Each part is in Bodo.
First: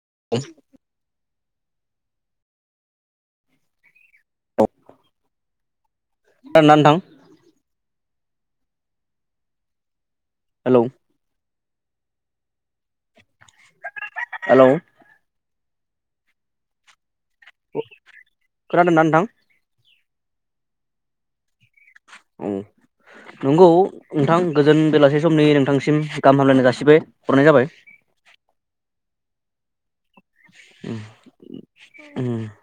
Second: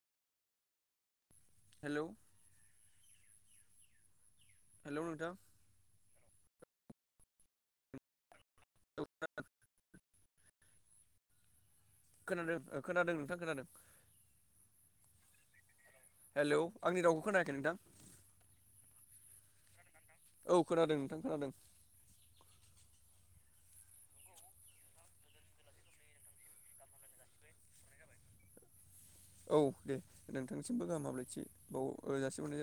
[unintelligible] हेल' हेल' नोंथां खोनादोंना नोंथां [unintelligible] हेलौ खोनादों खोनादों नोंथां खोनादों हेलौ हेल' आंनि राव खोनादों ना नोंथां औ खोनादों नोंथां खोनादों औ नंगौ नोंथां गोजोन बेलासे समनि नोंथांसिम गाहाम हामलायनाय जासिबाय हरनाय जाबाय औ दे नोंथांनिसिमबो गाहामाब्लैथि बाव जासिहरनाय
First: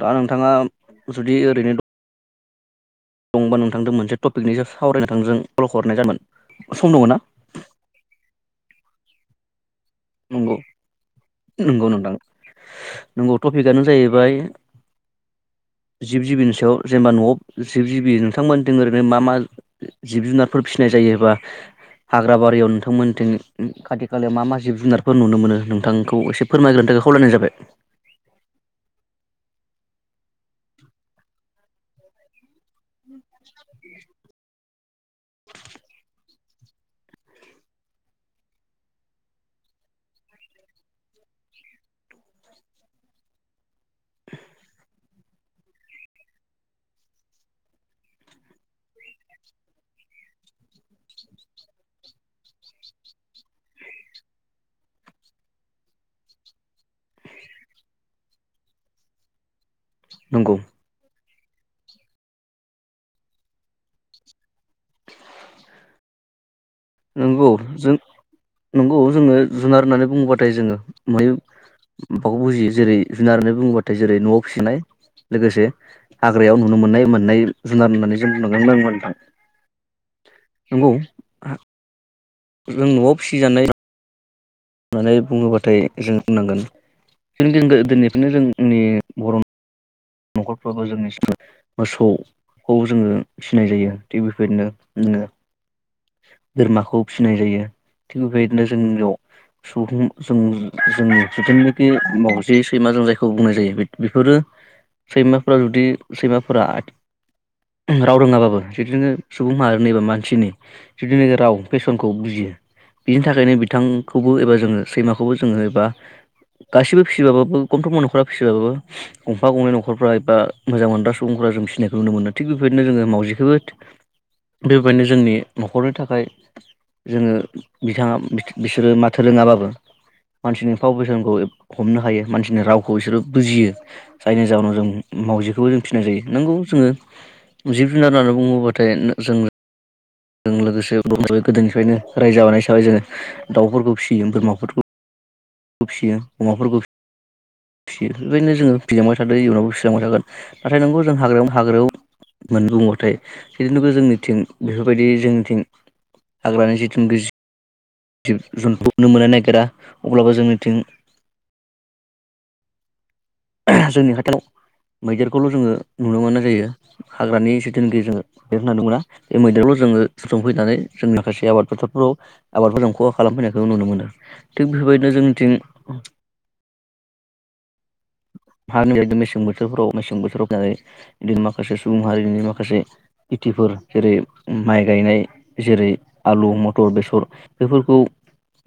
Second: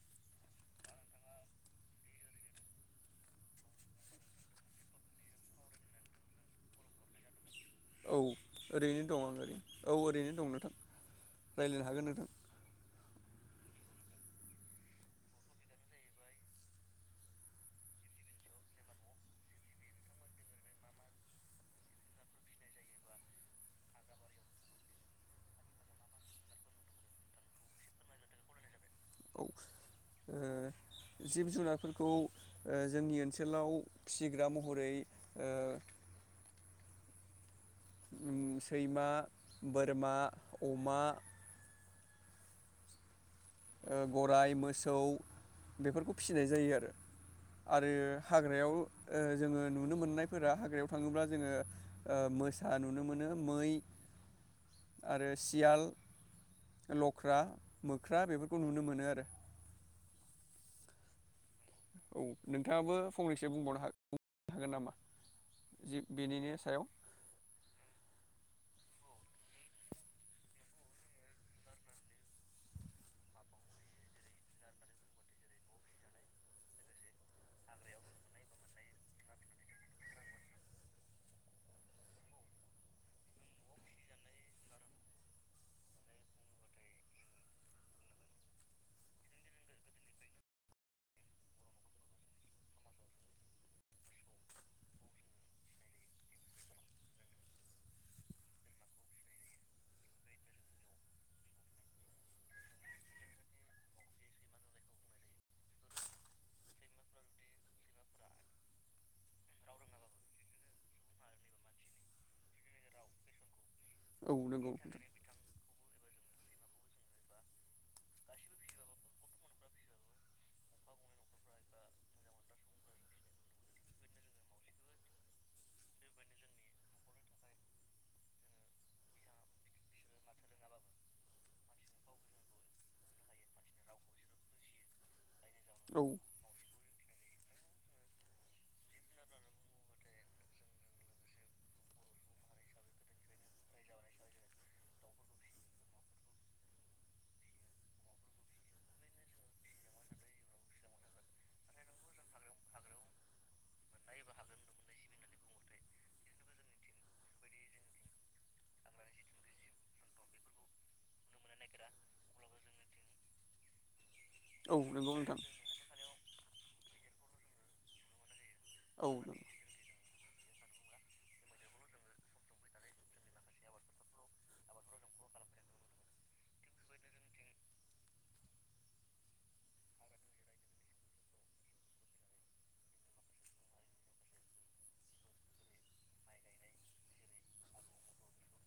दा नोंथाङा जुदि ओरैनो दंबा नोंथांजों मोनसे टपिकनिसो सावरायनो नोंथां कल हरनाय जाबोन सम दङ' ना? औ ओरैनो दं आं ओरैनो औ ओरैनो दं नगौ नोंथां रायज्लायनो नंगौ हागोन नोंथां नंगौ टपिकआनो जाहैबाय जिब जिबिनि सायाव जेनेबा न'आव जिब जिबि नोंथांमोनथिं ओरैनो मा मा जिब जुनारफोर फिसिनाय जायोबा हाग्रा बारियाव नोंथांमोनथिं खाथि खालायाव मा मा जिब जुनारफोर नुनो मोनो नोंथांखौ एसे फोरमायग्रोनो थाखाय खावलायनाय जाबाय। ओ जिब जुनारफोरखौ ओ जोंनि ओनसोलाव फिसिग्रा मह रै ओ सैमा बोरमा अमा ओ गराइ मोसौ बेफोरखौ फिसिनाय जायो आरो आरो हाग्रायाव जोङो नुनो मोननायफोरा हाग्रायाव थाङोब्ला जोङो ओ मोसा नुनो मोनो मै आरो सियाल लख्रा मोख्रा बेफोर खौ नुनो मोनो आरो। नोंंगौ औ नोंथाङाबो फंनैसो बुंबावनोनो हागोन नामा बेनिनो सायाव नंगौ जों नंगौ जोङो जुनार होननानै बुङोबाथाय जोङो बै माबाखौ बुजियो जेरै जुनार होननानै बुङोबाथाय जेरै न'आव फिसिनाय लोगोसे हाग्रायाव नुनो मोननाय मोननाय जुनार होननानै जों बुंनांगोन नोंथां नंगौ। जों न'आव फिसिजानाय होननानै बुङोब्लाथाय जों बुंनांगोन जों जों गोदोनिफ्रायनो जोंनि बर' न'खरफ्राबो जोंनि मोसौखौ जोङो सिनाय जायो थिग बेफोरनो जोङो। बोरमाखौ फिसिनाय जायो थिग बेबायदिनो जोंनियाव सुबुं जों जोंनि जिथुनोखि माव जे सैमा जों जायखौ बुंनाय जायो बेफोरो सैमाफोरा जुदि सैमाफोरा राव रोङाबाबो जदिनोङो सुबुं माहारिनि एबा मानसिनि जुदिनाखि राव फेसनखौ बुजियो बिनि थाखायनो। औ बिथांखौबो एबा नंगौ जोङो नोंथां सैमाखौबो जोङो एबा [unintelligible] नखरनि थाखाय जोङो बिथाङा बिस बिसोरो माथो रोङाबाबो मानसिनि फाव फेसनखौ हमनो हायो मानसिनि रावखौ बिसोरो बुजियो जायनि जाहोनाव जों मावजिखौ बेखौ जों औ फिनाय जायो नंगौ जोङो जिब जुनार होननानै बुङोब्लाथाय जों जों लोगोसे ब बे गोदोनिफ्रायनो रायजो जाबानाय हिसाबै जोङो दाउफोरखौ फिसियो बोरमाफोरखौ खौ फियो अमाफोरखौ फिसियो बेफोरबायदिनो जोङो फिलांबाय थादों इयुनावबो फिलांबाय थागोन नाथाय नंगौ जों हाग्रायाव हाग्रायाव मोन बबाथाय बेफोरबादि जोंनिथिं बेफोरबायदि जोंनिथिं हाग्रानि जिथुनिखि जिब जुनखौनो मोननो नागिरा अब्लाबो जोंनिथिं जोंनि हाथ औ नंगौ नोंथां मैदेरखौल जोङो नुनो मोना जायो। [unintelligible] बेरायनो थांदोंमोना औ बे मैदेरल' जोङो संफैनानै जोंनि माखासे आबाद फोथारफोराव आबादफोरखौ खहा खालामफैनायखौ नुनो मोनो थिग बेफोरबायदिनो जोंनिथिं। हारिनि मेसें बोथोरफ्राव मेसें बोथोराव बिदिनो माखासे सुबुं मारिनि माखासे खिथिफोर जेरै माइ गायनाय जेरै आलु मथर बेसर बेफोरखौ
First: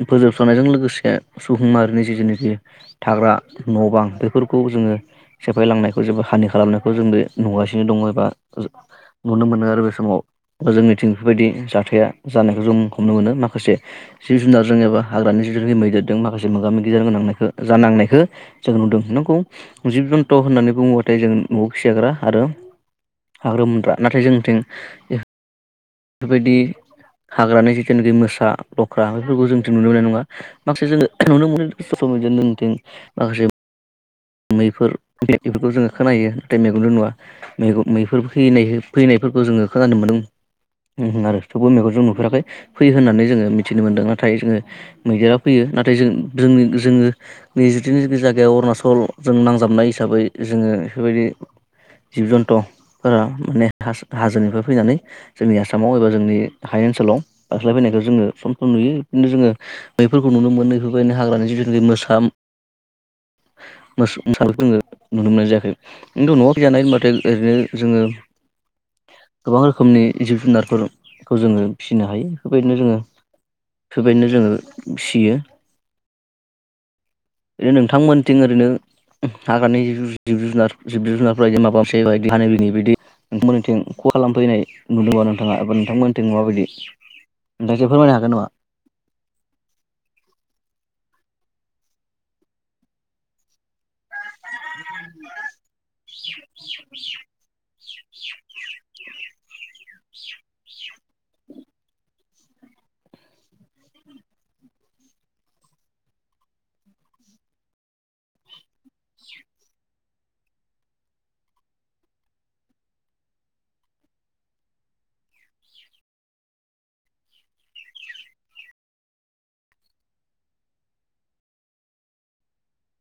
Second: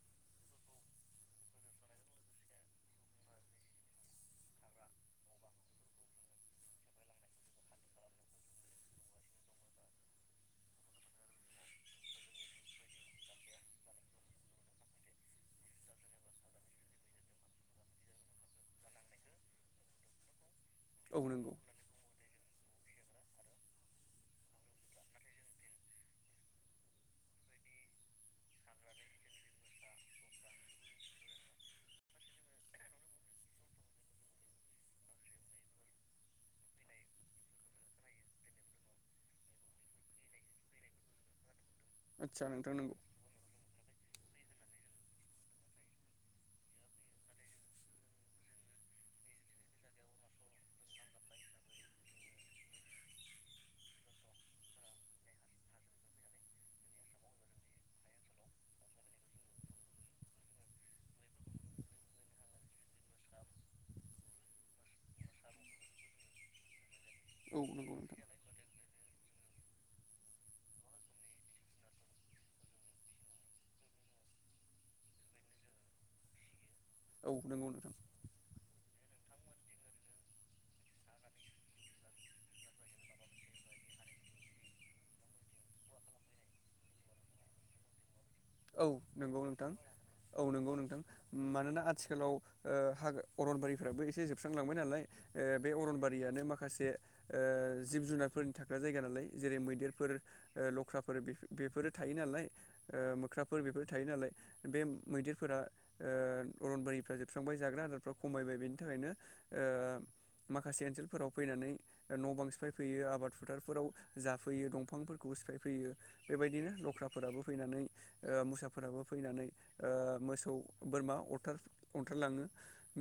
फोजोबस्रांनायजों लोगोसे सुबुं माहारिनि जिथुनिखि थाग्रा नबां बेफोरखौ। खौ जोङो सेफायलांनायखौ जेबो हानि खालामनायखौ जों बे नुगासिनो दङ एबा नुनो मोनो आरो बे समावा जोंनिथिं बेफोरबायदि जाथाया जानायखौ जों हमनो मोनो माखासे जिब जुनारजों एबा हाग्रानि जिब जुनखि मैदेरजों माखासे मोगा मोगि जानो नांनायखौ जानांनायखौ जों नुदों नंगौ। जिब जुन्तु होननानै। औ बुङोबाथाय जों नंगौ नआव फियाग्रा आरो। हाग्रोमग्रा नाथाय जोंथिं बेफोरबायदि हाग्रानि जिथुनोखि मोसा लख्रा बेफोरखौ जोंथिं नुनो मोननाय नङा माखासे जोङो नुनो मोनो ससेल मिडिया जोंथिं माखासे मैफोर बेफोरखौ जोङो खोनायो नाथाय मैगंजों नुवा मैगं मैफोर फैनाय फैनायफोरखौ जोङो खोनानो मोनदों आरो। थेवबो मेगनजों नुफेराखै आदसा नोंथां फैयो नंगौ होननानै जोङो मिथिनो मोनदों आरो। नाथाय जोङो मैदेरा फैयो नाथाय जों जोंनि जोङो नै जिथुनि जायगायाव अरुनााचल जों नांजाबनाय हिसाबै जोङो बेफोरबायदि जिब जन्थुफोरा माने हाजोनिफ्राय फैनानै जोंनि आसामाव एबा जोंनि हाय ओनसोलाव बास्लाय फैनायखौ जोङो सम सम नुयो बिदिनो जोङो बैफोरखौ नुनो मोनो बेफोरबायदिनो हाग्रानि जिब जुन् मोसा मोस मोसानायखौ जोङो नुनो मोननाय जायाखै खिन्थु नआव फिजानाय होनबाथाय औ ओरैनो नंगौ जोङो नोंथां गोबां रोखोमनि जिब जुनारफोर खौ जोङो फिसिनो हायो बेफोरबायदिनो जोङो बेफोरबायदिनो जोङो फियो औ नंगौ ए नोंथां नोंथांमोनथिं ओरैनो हाग्रानि जिब जुनार जिब जुनारफोरा इदि माबा मोनसेदि हानाय बिनि बायदि नोंथां मोननिथिं खहा खालामफैनाय नुदों नामा नोंथाङा एबा नोंथांमोननिथिं मााबायदि नोंथाङा एसे फोरमायनो हागोन नामा। औ नंगौ नोंथां औ नंगौ नोंथां मानोना आथिखालाव ओ हाग अरनबारिफ्राबो एसे जोबस्रांलांबाय नालाय ओ बे अरनबारियानो माखासे ओ जिब जुनारफोरनि थाग्रा जायगा नालाय जेरै मैदेरफोर लख्राफोर बेफ बेफोरो थायो नालाय खुख्राफोर बेफोर थायो नालाय बे मैदेरफोरा ओ अरनबारिफ्रा जोबस्रांबाय जाग्रा आदारफ्रा खमायबाय बेनि थाखायनो ओ माखासे ओनसोलफोराव फैनानै न' बां सिफायफैयो आबाद फोथारफोराव जाफैयो दंफांफोरखौ सिफायफैयो बेबायदिनो लख्राफोराबो फैनानै ओ मोसाफोराबो फैनानै मोसौ बोरमा अरथार अरथारलाङो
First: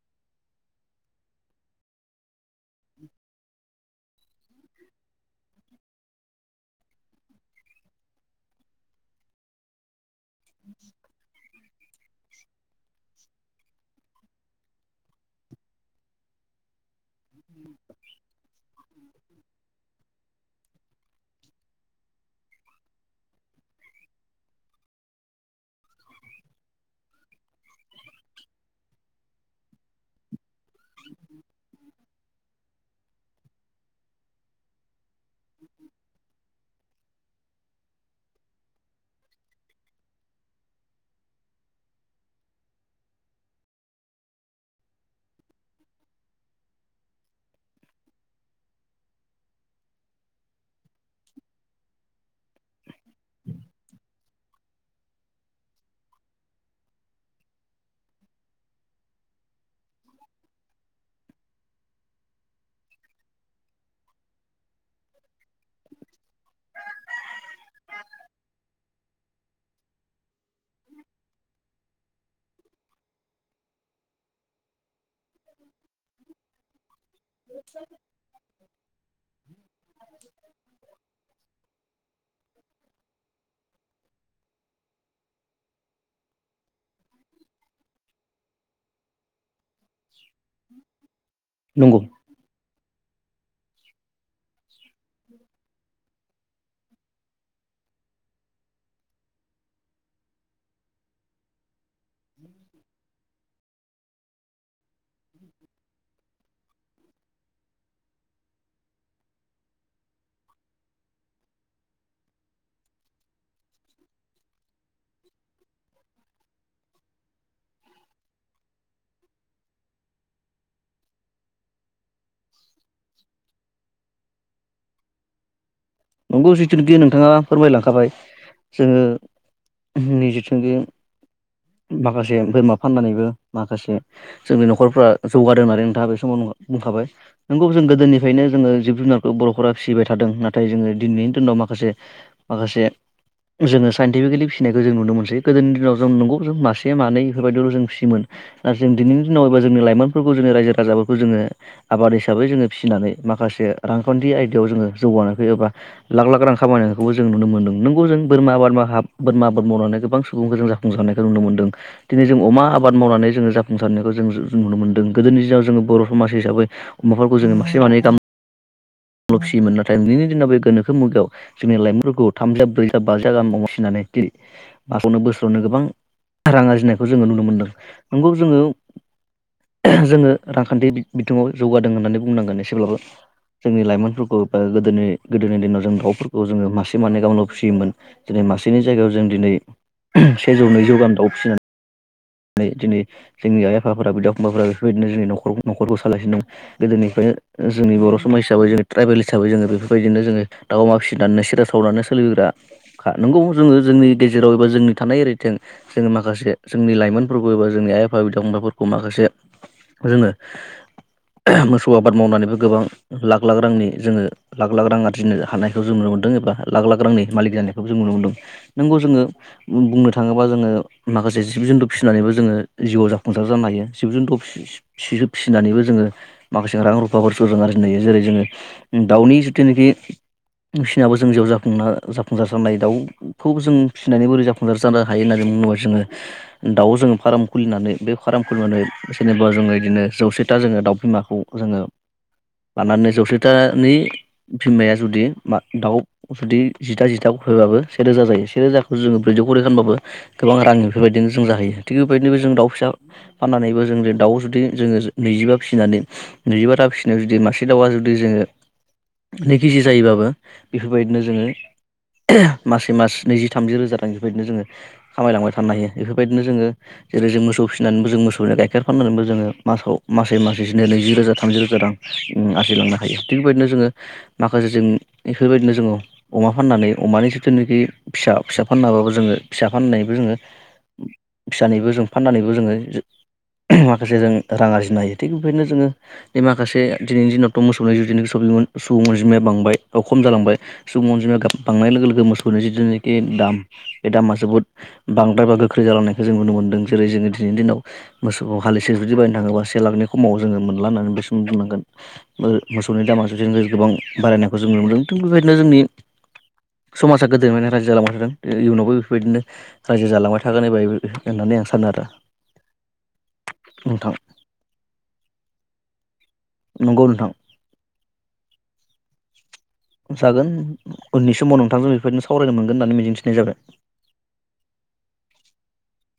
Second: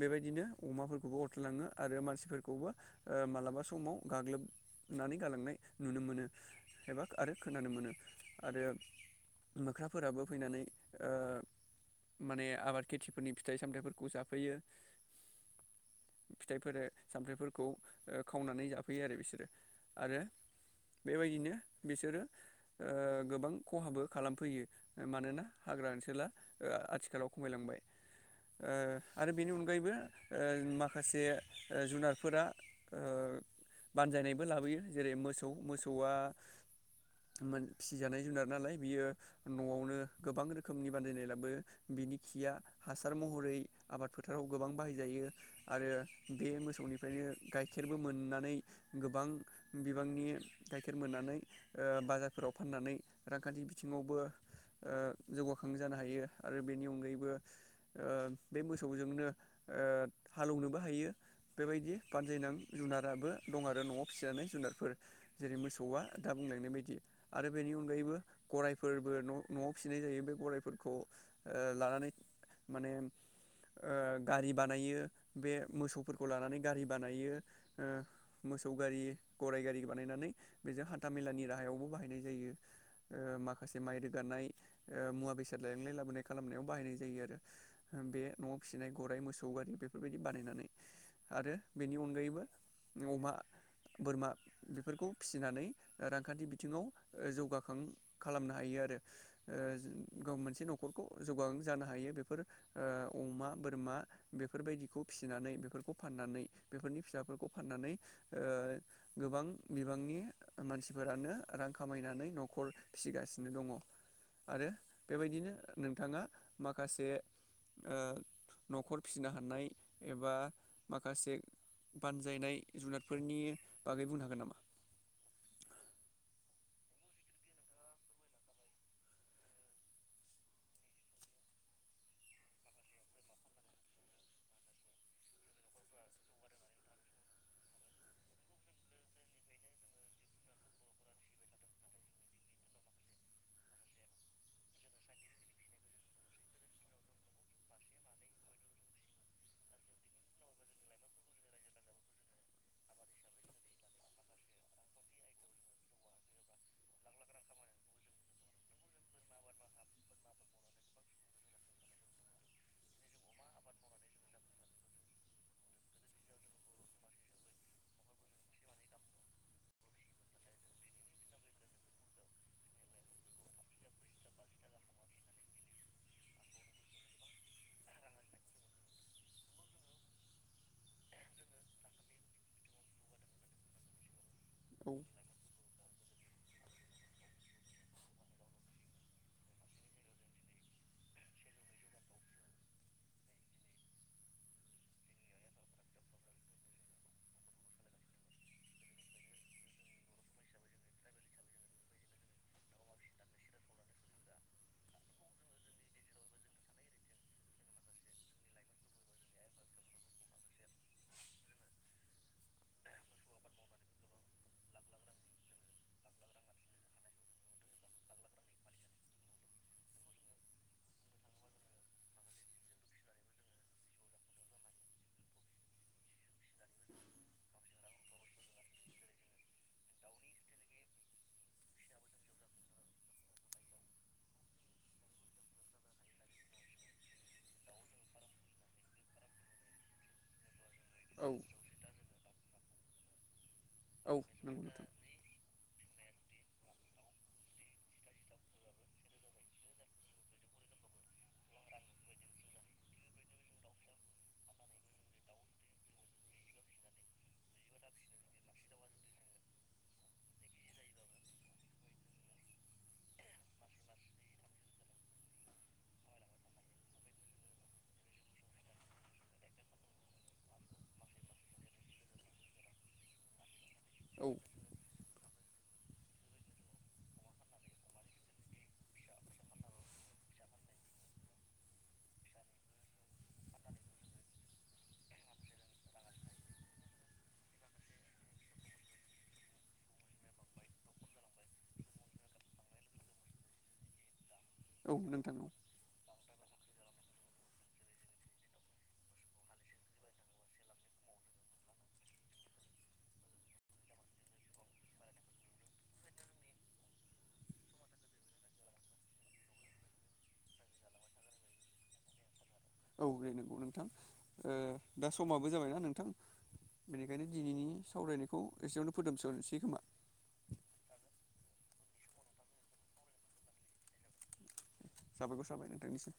बेबायदिनो अमाफोरखौबो अरथारलाङो आरो मानसिफोरखौबो ओ मालाबा समाव गाग्लोबनानै गालांनाय नुनो मोनो एबा आरो खोनानो मोनो आरो मोख्राफोराबो फैनानै ओ माने आबाद खेथिफोरनि फिथाइ सामथाइफोरखौ जाफैयो फिथाइफोर सामथाइफोरखौ खावनानै जाफैयो आरो बिसोरो आरो बेबायदिनो बिसोरो ओ गोबां खहाबो खालामफैयो मानोना हाग्रा ओनसोला आथिखालाव खमायलांबाय ओ आरो बेनि अनगायैबो ओ माखासे ओ जुनारफोरा ओ बानजायनायबो लाबोयो। जेरै मोसौ मोसौआ मोन फिसिजानाय जुनार नालाय बियो न'आवनो गोबां रोखोमनि बानजायनाय लाबोयो बिनि खिया हासार महरै आबाद फोथाराव गोबां बाहायजायो आरो बे मोसौनिफ्रायनो गाइखेरबो मोननानै गोबां बिबांनि गाइखेर मोननानै बाजारफोराव फाननानै रांखान्थि। बिथिङावबो जौगाखां जानो हायो आरो बेनि अनगायैबो बे मोसौजोंनो हालौनोबो हायो बेबायदि बानजायनां जुनाराबो दं आरो न'आव फिजानाय जुनारफोर जेरै मोसौआ दा बुंलायनाय बायदि आरो बेनि अनगायैबो गराइफोरबो न'आव-न'आव फिसिनाय जायो बे गरायफोरखौ ओ लानानै माने ओ गारि बानायो बे मोसौफोरखौ लानानै गारि बानायो ओ मोसौ गारि गराइ गारि बानायनानै बेजों हानथामेलानि राहायावबो बाहायनाय जायो माखासे माइ रोगानाय ओ मुवा बेसाद लायांनाय लाबोनाय खालामनायाव बाहायनाय जायो आरो बे न'आव फिसिनाय गराइ मोसौ गारि बेफोरबायदि बानायनानै आरो बेनि नंगौ अनगायैबो अमा बोरमा बेफोरखौ फिसिनानै रांखान्थि बिथिङाव जौगाखां खालामनो हायो आरो ओ गाव मोनसे न'खरखौ जौगाखां जानो हायो बेफोर ओ अमा बोरमा बेफोरबायदिखौ फिसिनानै बेफोरखौ फाननानै बेफोरनि फिसाफोरखौ फाननानै ओ गोबां बिबांनि मानसिफोरानो रां खामायनानै न'खर फिसिगासिनो दङ' आरो बेबायदिनो नोंथाङा ओ माखासे न'खर फिसिनो हानाय एबा माखासे बानजायनाय जुनारफोरनि बागै बुंनो हागोन नामा? नंगौ जिथुनिखि नोंथाङा फोरमायलांखाबाय जोङो नि जिथुनिखि माखासे बोरमा फाननानैबो माखासे जोंनि न'खरफ्रा जौगादों होननानै नोंथाङा बे समाव बुंखाबाय नंगौ जों गोदोनिफ्रायनो जोङो जिब जुनारखौ बर'फोरा फिसिबाय थादों नाथाय जोङो दिनैनि दिनाव माखासे माखासे जोङो साइन्टिफिकेलि फिसिनायखौ जों नुनो मोनसै गोदोनि दिनाव जों नंगौ जों मासे मानै बेफोरबायदिल' जों फिसियोमोन ना जों दिनैनि दिनावबा जोंनि लाइमोनफोरखौ जोंनि रायजो राजाफोरखौ जोङो आबाद हिसाबै जोङो फिसिनानै माखासे रांखान्थि आयदायाव जोङो जौगानाय लाख लाख रां खामायनायखौबो जों नुनो मोनदों नोंगौ जों बोरमा आबाद बोरमा आबाद मावनानै गोबां सुबुंखौ जों जाफुंसारनायखौ नुनो मोनदों दिनै जों अमा आबाद मावनानै जोङो जाफुंसारनायखौ जों नुनो मोन्दों गोदोनि दिनाव जोङो बर' समाज हिसाबै अमाफोरखौ जोङो मासे मानै बोरमा फिसियोमोन नाथाय दिनैनि दिनाव बे गोनोखो मुगायाव जोंनि लाइमोनफोरखौ थामजि था ब्रैजि था बाजि था गाहामाव फिनानै दिनै मासावनो बोसोरावनो गोबां रां आरजिनायखौ जोङो नुनो मोनदों नंगौ जोङो जोङो रांखान्थि बिथिङाव जौगादों होननानै बुंनांगोन एसेब्लाबो जोंनि लाइमोनफोरखौ ओ औ गोदोनि गोदोनि दिनाव जों दाउफोर खौ जोङो मासे मानैै गाहामल' फिसियोमोन दिनै मासेनि जायगायाव जों दिनै सेजौ नैजौ गाहाम दाउ फिसिनानै दिनै जोंनि आइ आफाफोरा बिदा फंबाफोरा बेफोरबायदिनो जोंनि न'खर न'खरखौ सालायसिनो दं गोदोनिफ्रायनो जोंनि बर' समाज हिसाबै जोंनि ट्राइबेल हिसाबै जोङो बेफोरबायदिनो जोङो दाउ अमा फिसिनानै सेरेफ सावनानै सोलिग्रा नंगौ जोङो जोंनि गेजेराव एबा जोंनि थानाय [unintelligible] जोङो माखासे जोंनि लाइमोन जोंनि आइ आफा बिदा फंबायफोरखौ माखासे मोसौ आबाद मावनानैबो लाख लाख रांनि जोङो लाख लाख रां आरजिनो हानायखौ जों नुनो एबा मोनदों लाख लाख रांनि मालिक जानायखौबो जों नुनो मोनदों नंगौ जोङो बुंनो थाङोब्ला माखासे जिब फिसिनानैबो जोङो जिउआव जाफुंसार जानो हायो जिब जुनथ' फिसिनानैबो जोङो माखासे रां रुफाफोरखौ जों आरजिनो हायो जेरै जोङो दाउनि जिथुनाखि फिसिनाबो जों जिउ जा जाफुंसार जानो हायो दाउखौ जों फिसिनानै बोरै जाफुंसार जानो हायो होननानै बुङोबा जोङो दाउ जोङो फार्म खुलिनानै बे फार्म खुलिनानै जेनेबा जोङो बिदिनो जौसे दा जोङो दाउ औ बिमाखौ जोङो लानानै जौसे तानि औ नंगौ नोंथां बिमाया जुदि दाउ जुदि जिथा जिथायैबाबो सेे रोजा जायो सेेरोजाखौ जोङो ब्रैजौ करै रानबाबो गोबां रां बेफोरबायदिनो जों जाहैयो थिग बेबायदिनोबो जों दाउ फिसा फाननानैबो जों दाउआव जुदि जोङो नैजिबा फिसिनानै नैजिबा ता फिसिनायाव जुदि मासे दाउआ जुदि जोङो नै केजि जायोबाबो बेफोरबायदिनो जोङो मासे मास नैजि थामजि रोजा रां बेबायदिनो जोङो खामायलांबाय थानो हायो बेफोरबायदिनो जोङो जेरै जों मोसौ फिनानैबो जों मोसौ गाइेर फाननानैबो जों मासाव मासे मासे जों नैजि रोजा थामजि रोजा रां आरजिलांनो हायो थिग बेबायदिनो जोङो औ माखासे जों बेफोरबायदिनो जोङो अमा फाननानै अमानि जिथुनाखि फिसा फिसा फाननाबाबो जोङो फिसा फाननानैबो जोङो फिसानिबो जों फाननानैबो जोङो माखासे जों रां आरजिनो हायो थिग बेबायदिनो जोङो बे माखासे दिनैनि दिनावथ' मोसौनि जिथुनिखि सुबुं अनजिमाया बांबाय बा खम जालांबाय सुबुं अनजिमाया बांनाय लोगो लोगो मोसौनि जिथुनाखि दाम बे दामा जोबोद औ नोंथां बांद्राय औ बा गो जालांनाय जों नुनो मोनदों जेरै जोंनि दिनैनि दिनाव मोसौखौ हालिसे जुदि बायनो थाङोबा से लाखनि खमाव जोङो मोनलानो बे सम दनांगोन मोसौनि दामा जुदि गोबां बारायनायखौ जों नुनो मोनदों थिग बेबायदिनो जोंनि समाजा गोदोनिफ्रायनो रायजो जालांबाय थादों इयुनावबो बेफोरबायदिनो रायजो जालांबाय था थाखानाय बाय होननानै आं सानो आरो औ बेे नंगौ नोंथां ओ दा समाबो जाबायना नोंथां नंगौ बेनिखायनो नोंथां दिनैनि सावरायनायखौ एसेयावनो फोजोबथनोसै खोमा जागोन उननि समाव नोंथांजों बेफोरदिनो सावरायनो मोनगोन होननानै मिजिंथिनाय जाबाय साबायखर थाबाय नोंथांनिसिम